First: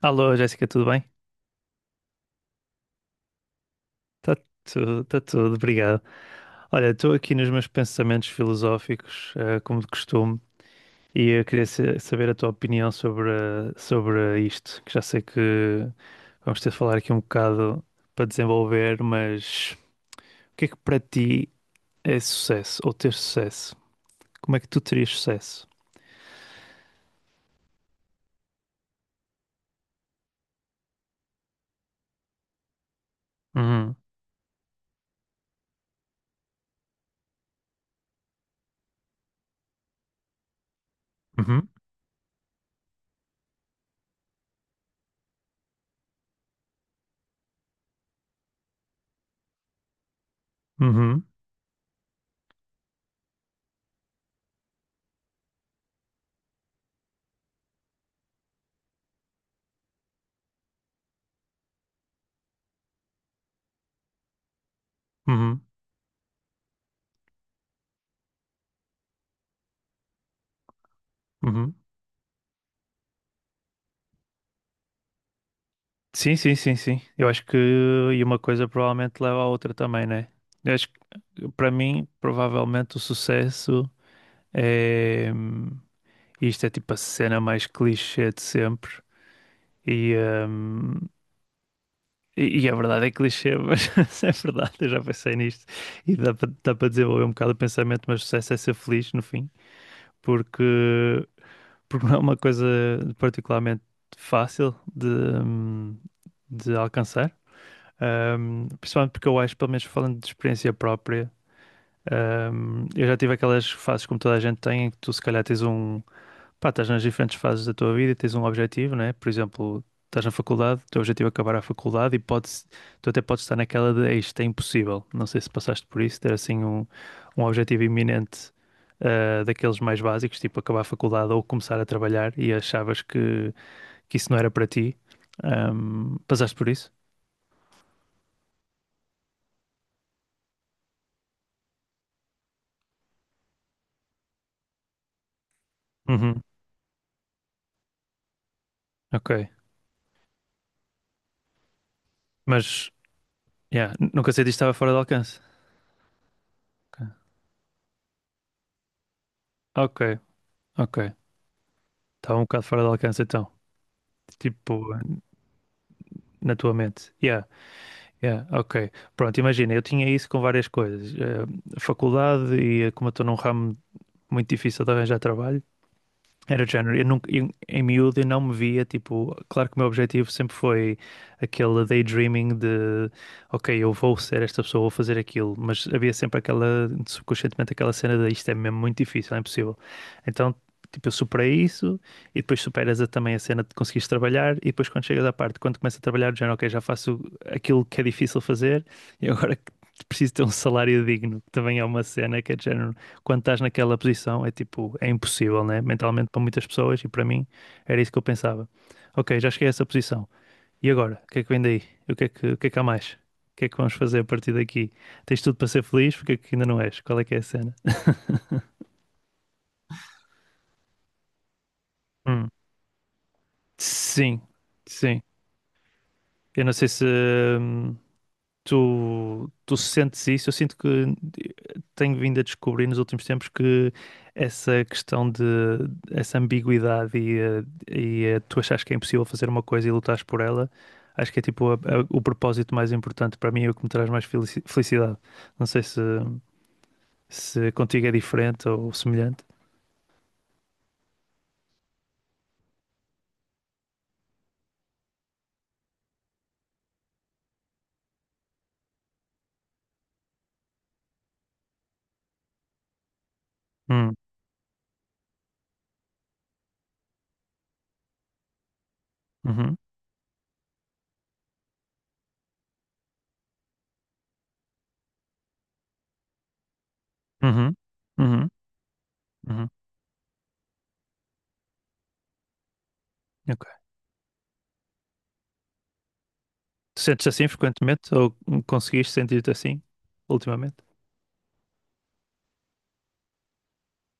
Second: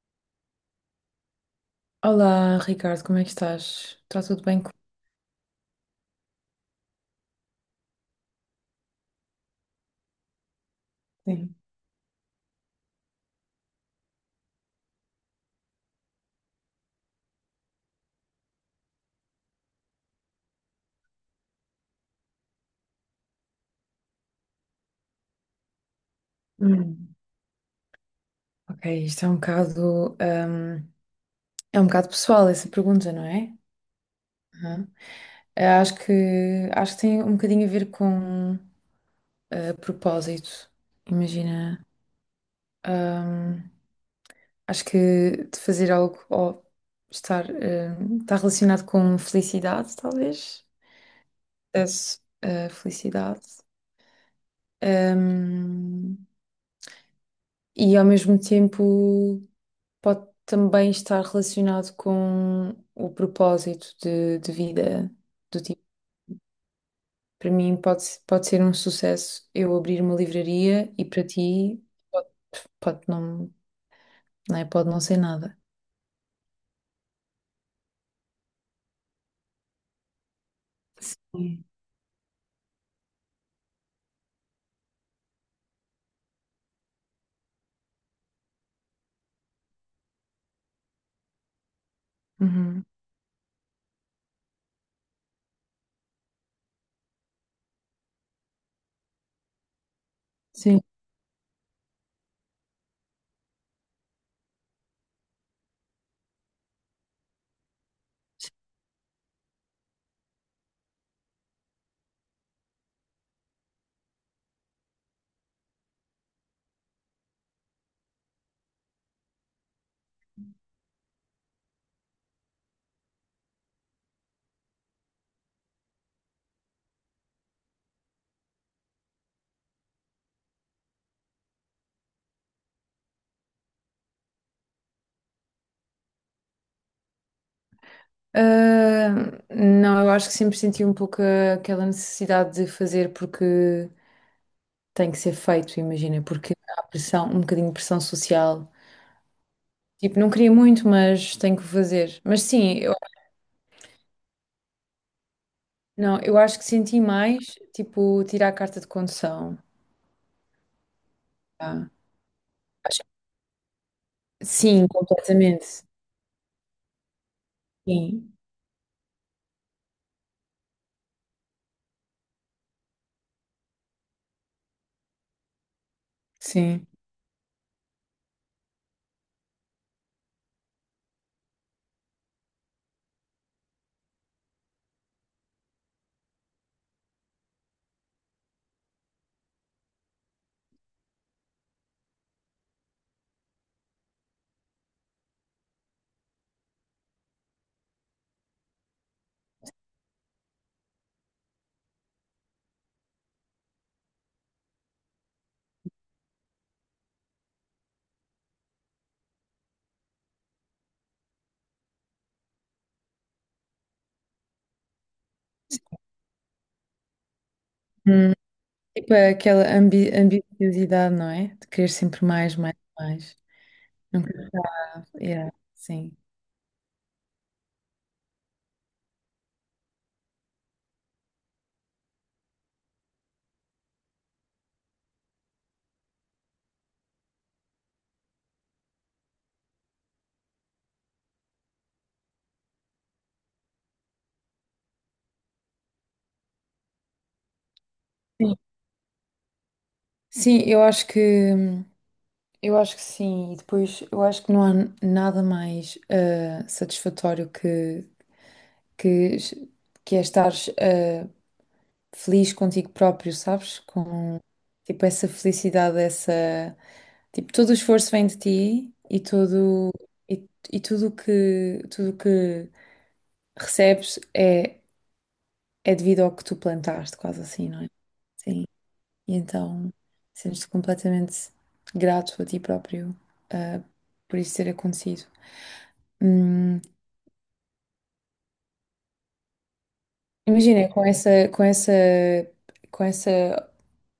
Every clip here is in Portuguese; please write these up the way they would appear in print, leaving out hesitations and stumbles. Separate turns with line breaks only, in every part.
Alô, Jéssica, tudo bem?
Olá, Ricardo, como é que estás? Está
Tá
tudo bem com...
tá tudo, obrigado. Olha, estou aqui nos meus pensamentos filosóficos, como de costume, e eu
Sim.
queria saber a tua opinião sobre isto, que já sei que vamos ter de falar aqui um bocado para desenvolver. Mas o que é que para ti é sucesso, ou ter sucesso? Como é que tu terias sucesso?
Hum. Ok, isto é um bocado pessoal essa pergunta, não é?
Uhum,
Aham. Acho que tem um bocadinho a ver com propósito.
uhum,
Imagina, hum, acho que de fazer algo ou estar, está relacionado com felicidade, talvez.
uhum,
Sucesso, felicidade. Hum, e ao mesmo tempo. Pode também estar relacionado com o propósito de vida.
uhum,
Do tipo, para mim pode, pode ser um sucesso eu abrir uma livraria e para
uhum.
ti pode, pode não, não é? Pode não ser nada.
Sim, sim, sim, sim. Eu acho que e uma coisa provavelmente leva à outra também, né? Eu acho que
Sim.
para mim, provavelmente o sucesso é isto é tipo a cena mais clichê de sempre. E, hum, e a
Uhum.
verdade é clichê, mas é verdade, eu já pensei nisto. E dá para desenvolver um bocado o pensamento, mas o sucesso é ser feliz no fim, porque,
Sim.
porque não é uma coisa particularmente fácil de alcançar. Principalmente porque eu acho, pelo menos falando de experiência própria, eu já tive aquelas fases como toda a gente tem, em que tu se calhar tens um. Pá, estás nas diferentes fases da tua vida e tens um objetivo, né? Por exemplo, estás na faculdade, o teu objetivo é acabar a faculdade e podes, tu até podes estar naquela de "Ei, isto é impossível". Não sei se passaste por isso, ter assim um, um objetivo iminente daqueles mais básicos, tipo acabar a faculdade ou começar a trabalhar e achavas que isso não era para ti. Passaste por isso?
Ah, não, eu acho que sempre senti um pouco aquela necessidade de fazer porque tem que ser feito, imagina,
Uhum,
porque há pressão, um bocadinho de pressão social.
ok.
Tipo, não queria muito, mas tenho que fazer. Mas sim.
Mas yeah, nunca sei disto estava fora de alcance.
Não, eu acho que senti mais, tipo, tirar a carta de condução.
Ok, ok. Ok.
Ah,
Estava um bocado fora de
acho-
alcance então. Tipo,
Sim, completamente.
na tua mente. Yeah,
Sim,
yeah, ok. Pronto, imagina, eu tinha isso com várias coisas. Faculdade e como eu estou num ramo muito difícil de arranjar trabalho, era de
sim.
género. Eu nunca, em miúdo eu não me via, tipo, claro que o meu objetivo sempre foi aquele daydreaming de, ok, eu vou ser esta pessoa, vou fazer aquilo, mas havia sempre aquela, subconscientemente aquela cena de isto é mesmo muito difícil, é impossível. Então, tipo, eu superei isso e depois superas também a cena de conseguires trabalhar e depois quando chegas à parte, quando começas a trabalhar, do género, ok, já faço aquilo que é difícil fazer e agora preciso ter um salário digno, que também é uma cena que é de género quando estás naquela posição, é tipo, é impossível, né? Mentalmente para muitas pessoas e para mim era isso que eu pensava. Ok, já cheguei a essa posição. E agora? O que é que vem daí? O que é que, o que é que há mais? O que é que vamos fazer a partir daqui? Tens tudo para ser feliz? Porque é que ainda não és? Qual é que é a cena?
Hum, tipo, é aquela ambiciosidade, não é? De querer sempre
Hum.
mais, mais, mais. Nunca
Sim,
acaba.
sim.
Yeah, sim.
Eu não sei se, hum, tu, tu sentes isso? Eu sinto que tenho vindo a descobrir nos últimos tempos que essa questão de essa ambiguidade e tu achas que é impossível fazer uma coisa e lutares por ela, acho que é tipo o propósito mais importante para mim e o que me traz mais felicidade. Não sei se, se contigo é
Sim,
diferente ou semelhante.
Sim, eu acho que sim. E depois eu acho que não há nada mais satisfatório que, que é estar feliz contigo próprio, sabes?
Hum,
Com tipo essa felicidade, essa tipo todo o esforço vem de ti e
uhum,
todo e, e tudo o que recebes é é devido ao que tu plantaste, quase assim,
uhum,
não é?
uhum,
Sim. E
uhum,
então sentes-te completamente grato a ti próprio,
ok.
ah, por isso ter acontecido. Hum.
Tu sentes assim frequentemente ou conseguiste sentir-te assim ultimamente?
Imagina, com esse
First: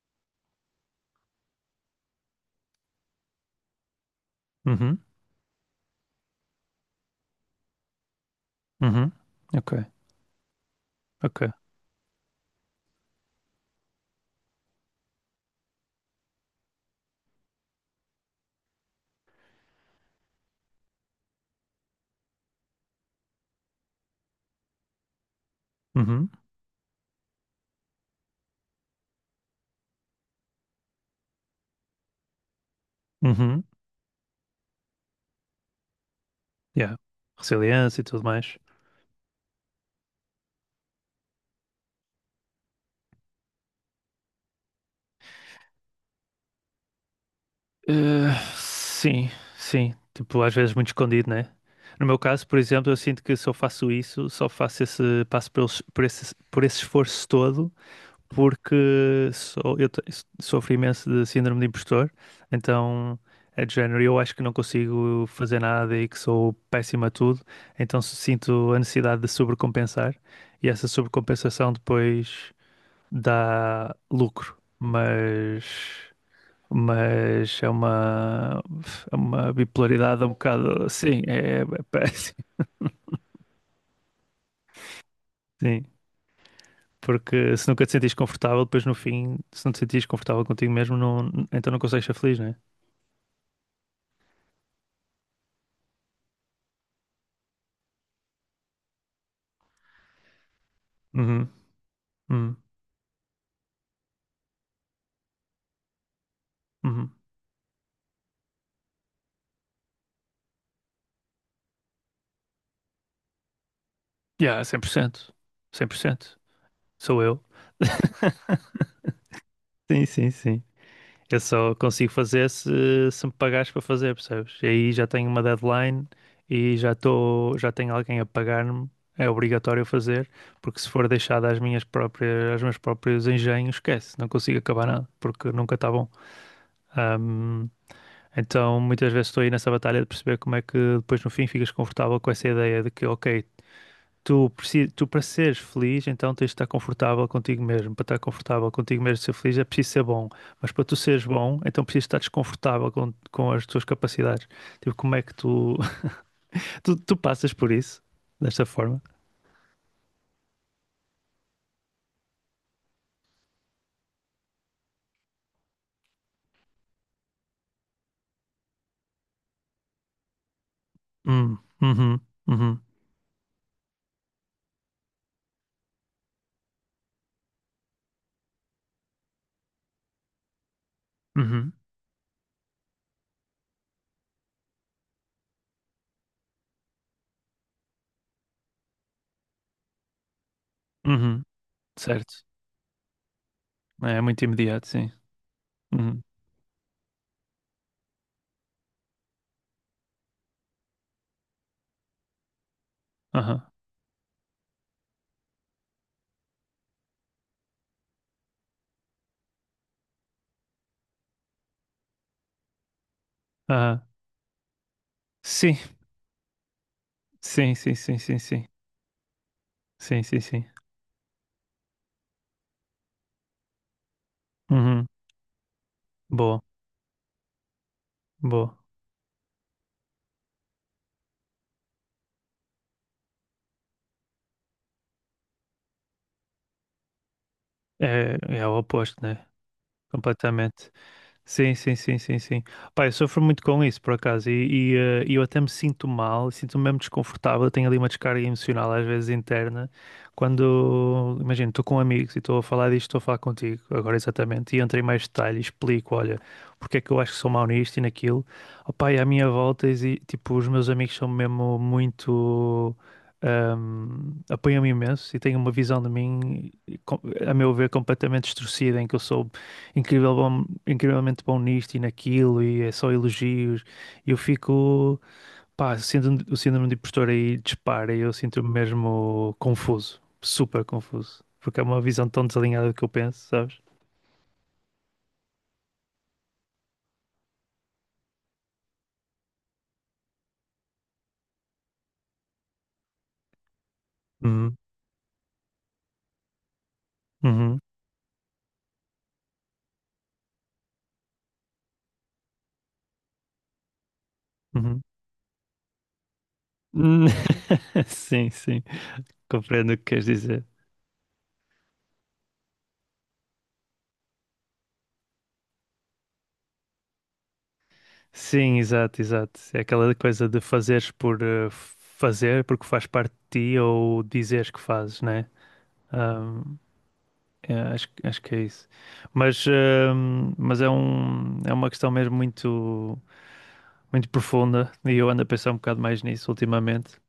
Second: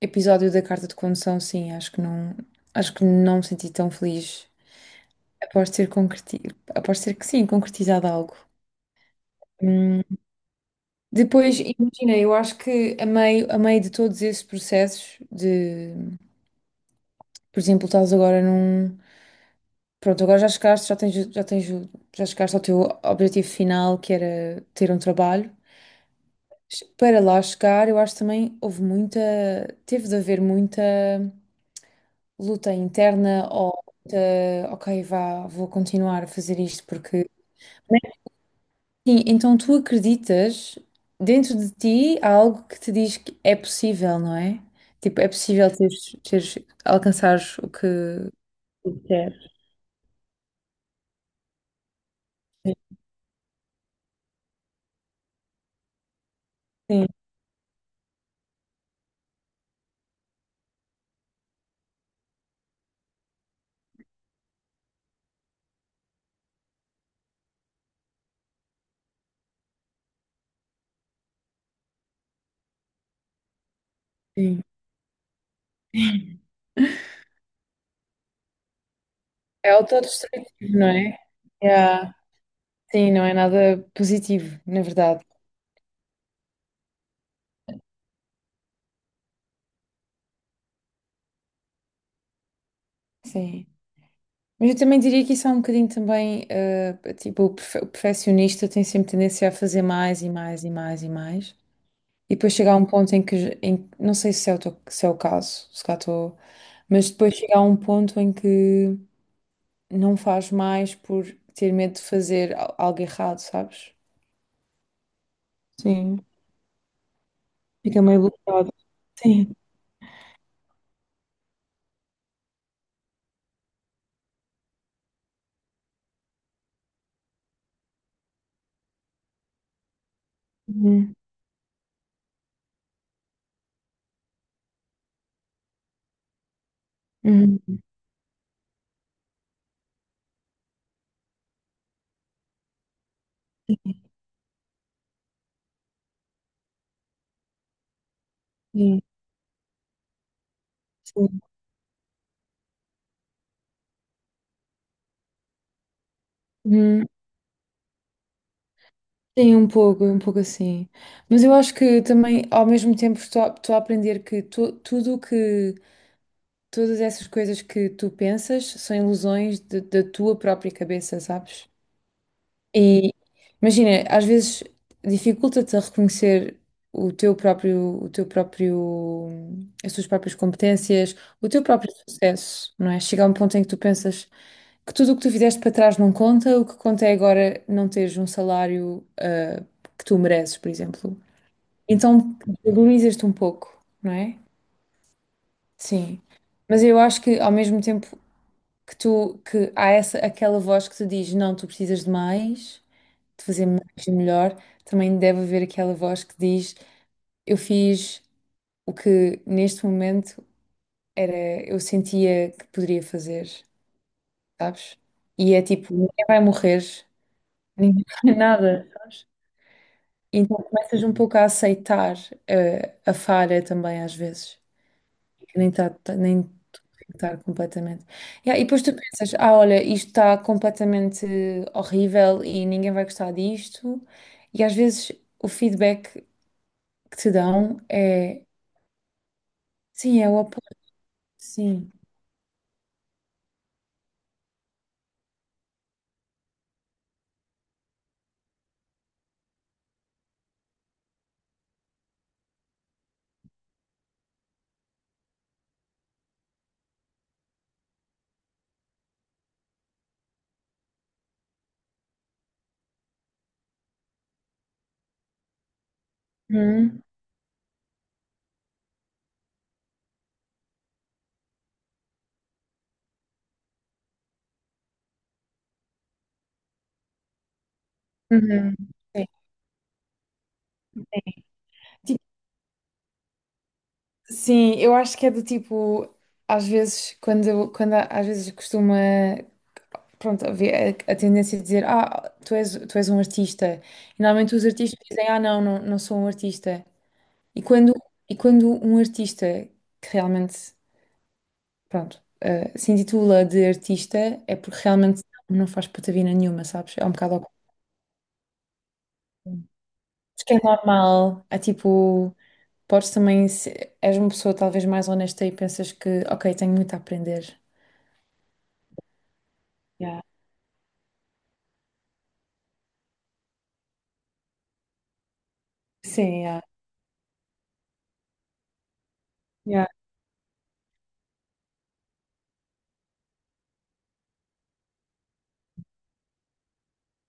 episódio da carta de condução, sim, acho que não me senti tão feliz.
Uhum,
Após ter concreti, após ter que sim, concretizado algo.
uhum, ok.
Hum.
Ok.
Depois, imagina, eu acho que a meio de todos esses processos de, por exemplo, estás agora num, pronto, agora já chegaste, já chegaste ao teu objetivo final, que era ter um trabalho.
Uhum.
Para lá chegar, eu acho também teve de haver muita luta interna
Uhum.
ou luta, ok, vá, vou continuar a fazer isto
Yeah.
porque.
Resiliência e
Mas,
tudo mais.
sim, então tu acreditas, dentro de ti há algo que te diz que é possível, não é? Tipo, é possível alcançares o que
Sim,
queres.
sim. Tipo, às vezes muito escondido, né? No meu caso, por exemplo, eu sinto que se eu faço isso, só faço esse passo por esse
Sim,
esforço todo, porque sou, sofro imenso de síndrome de impostor, então é de género, eu acho que não consigo fazer nada e que sou péssimo a tudo, então sinto a necessidade de sobrecompensar, e essa sobrecompensação depois dá lucro,
sim.
mas é uma
É
bipolaridade um
autodestrutivo,
bocado
não é?
assim, é
Yeah.
péssimo.
Sim, não é nada positivo, na verdade.
Sim, porque se nunca te sentires confortável, depois no fim, se não te sentires confortável contigo mesmo, não, então não consegues ser feliz, não é?
Sim. Mas eu também diria que isso é um bocadinho também, tipo, o perfeccionista tem sempre tendência a fazer mais e mais e mais e
Uhum,
mais. E depois
uhum,
chegar a um ponto em que, não sei se é se é o caso, se cá estou, mas
uhum.
depois chegar a um ponto em que não faz mais por ter medo de fazer algo errado, sabes?
Yeah, 100% cem por
Sim.
cento. Sou eu.
Fica meio bloqueado. Sim.
Sim, sim, sim. Eu só consigo fazer se, se me pagares para fazer, percebes? E aí já tenho uma deadline e já estou, já tenho alguém a pagar-me, é obrigatório fazer, porque se for
Uhum.
deixado às minhas próprias, aos meus próprios engenhos, esquece, não consigo acabar nada, porque nunca está bom. Ahm,
Uhum.
então muitas vezes estou aí nessa batalha de perceber como é que depois no fim ficas confortável com essa ideia de que, ok, tu para seres feliz, então tens de estar confortável contigo mesmo. Para estar confortável contigo
Sim.
mesmo, e ser feliz, é preciso ser bom. Mas para tu seres
Sim.
bom, então precisas estar desconfortável com, as tuas capacidades. Tipo, como é que tu, tu,
Uhum.
tu passas por isso desta forma?
Sim, um pouco assim. Mas eu acho que também, ao mesmo tempo, estou a aprender que tudo o que, todas essas coisas que tu pensas são ilusões da tua própria cabeça, sabes?
Uhum, uhum,
E imagina, às vezes dificulta-te a reconhecer o teu próprio, o teu próprio, as tuas próprias competências, o teu
uhum,
próprio sucesso, não é? Chega a um ponto em que tu pensas que tudo o que tu fizeste para trás não conta, o que conta é agora não teres um salário, que tu mereces, por exemplo.
uhum. Certo.
Então, valorizas-te um pouco, não
É,
é?
muito imediato, sim. Uhum,
Sim. Mas eu acho que ao mesmo tempo que tu, que há essa, aquela voz que te diz, não, tu precisas de mais de
aham,
fazer mais e melhor, também deve haver aquela voz que diz: eu fiz o que neste momento era, eu sentia que poderia fazer,
aham.
sabes? E é
Sim,
tipo: ninguém vai morrer,
sim, sim,
ninguém
sim,
vai
sim, sim.
nada, sabes?
Sim, sim,
Então
sim.
começas um pouco a aceitar falha também, às vezes,
Uhum.
que nem está nem tudo
Boa,
tem que estar completamente. Yeah, e
boa.
depois tu pensas, ah, olha, isto está completamente horrível e ninguém vai gostar disto. E às vezes o feedback que te dão
É,
é.
é o oposto, né?
Sim, é o apoio,
Completamente. Sim,
sim.
sim, sim, sim, sim. Pá, eu sofro muito com isso, por acaso, e eu até me sinto mal, sinto-me mesmo desconfortável, tenho ali uma descarga emocional, às vezes interna, quando, imagino, estou com amigos e estou a falar disto, estou a falar contigo, agora exatamente, e entro em mais detalhe e explico, olha, porque é que eu acho que sou mau nisto e naquilo. Opá, e à minha volta, tipo, os meus amigos são mesmo muito... apoiam-me imenso e têm uma visão de mim,
Uhum.
com- a meu ver, completamente distorcida, em que eu sou incrivelmente bom nisto e naquilo, e é só elogios. E eu fico, pá, sendo o síndrome de impostor aí dispara, e eu sinto-me
Uhum. Sim.
mesmo confuso, super confuso, porque é uma
Tipo,
visão tão desalinhada do que eu penso, sabes?
sim, eu acho que é do tipo, às vezes, quando às vezes costuma, pronto, haver a tendência de dizer, ah, tu és um artista. E normalmente os
Uhum,
artistas dizem, ah, não, não sou um artista. E
uhum,
quando, e quando um artista que realmente, pronto, se intitula de artista, é porque
uhum.
realmente não faz patavina nenhuma, sabes? É um
Hum.
bocado ao contrário.
Sim, sim, compreendo o que queres
Acho que é
dizer.
normal, é tipo. Podes também, se és uma pessoa talvez mais honesta e pensas que, ok, tenho muito a aprender.
Sim, exato, exato. É aquela
Yeah.
coisa de fazeres por fazer, porque faz parte de ti, ou dizeres que fazes, né?
Sim, yeah.
É, acho, acho que é isso. Mas,
Yeah.
hum, mas é um, é uma questão mesmo muito, muito profunda e eu ando a pensar um bocado mais nisso ultimamente.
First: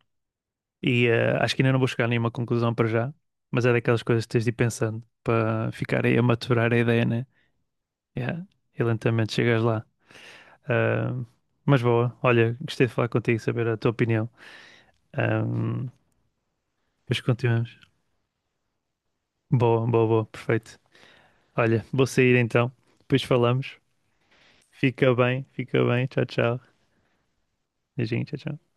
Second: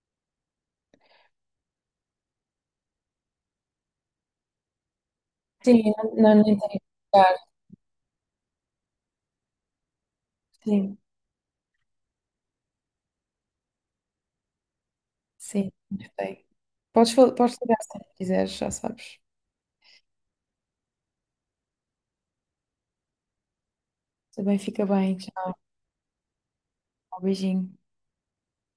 E acho que ainda não vou chegar a nenhuma conclusão para já, mas é daquelas coisas que tens de ir pensando para
Sim,
ficar aí a
não, não, nem tenho
maturar a
que
ideia, né?
ficar.
Yeah. E lentamente chegas lá.
Sim,
Ahm, mas boa, olha, gostei de falar contigo, saber a tua opinião.
sim,
Ahm,
gostei. Podes,
depois
podes
continuamos.
ligar se quiseres, já sabes.
Boa, boa, boa, perfeito. Olha, vou sair então, depois falamos.
Também fica
Fica
bem.
bem,
Tchau,
fica bem. Tchau, tchau.
beijinho.
Beijinho, tchau, tchau.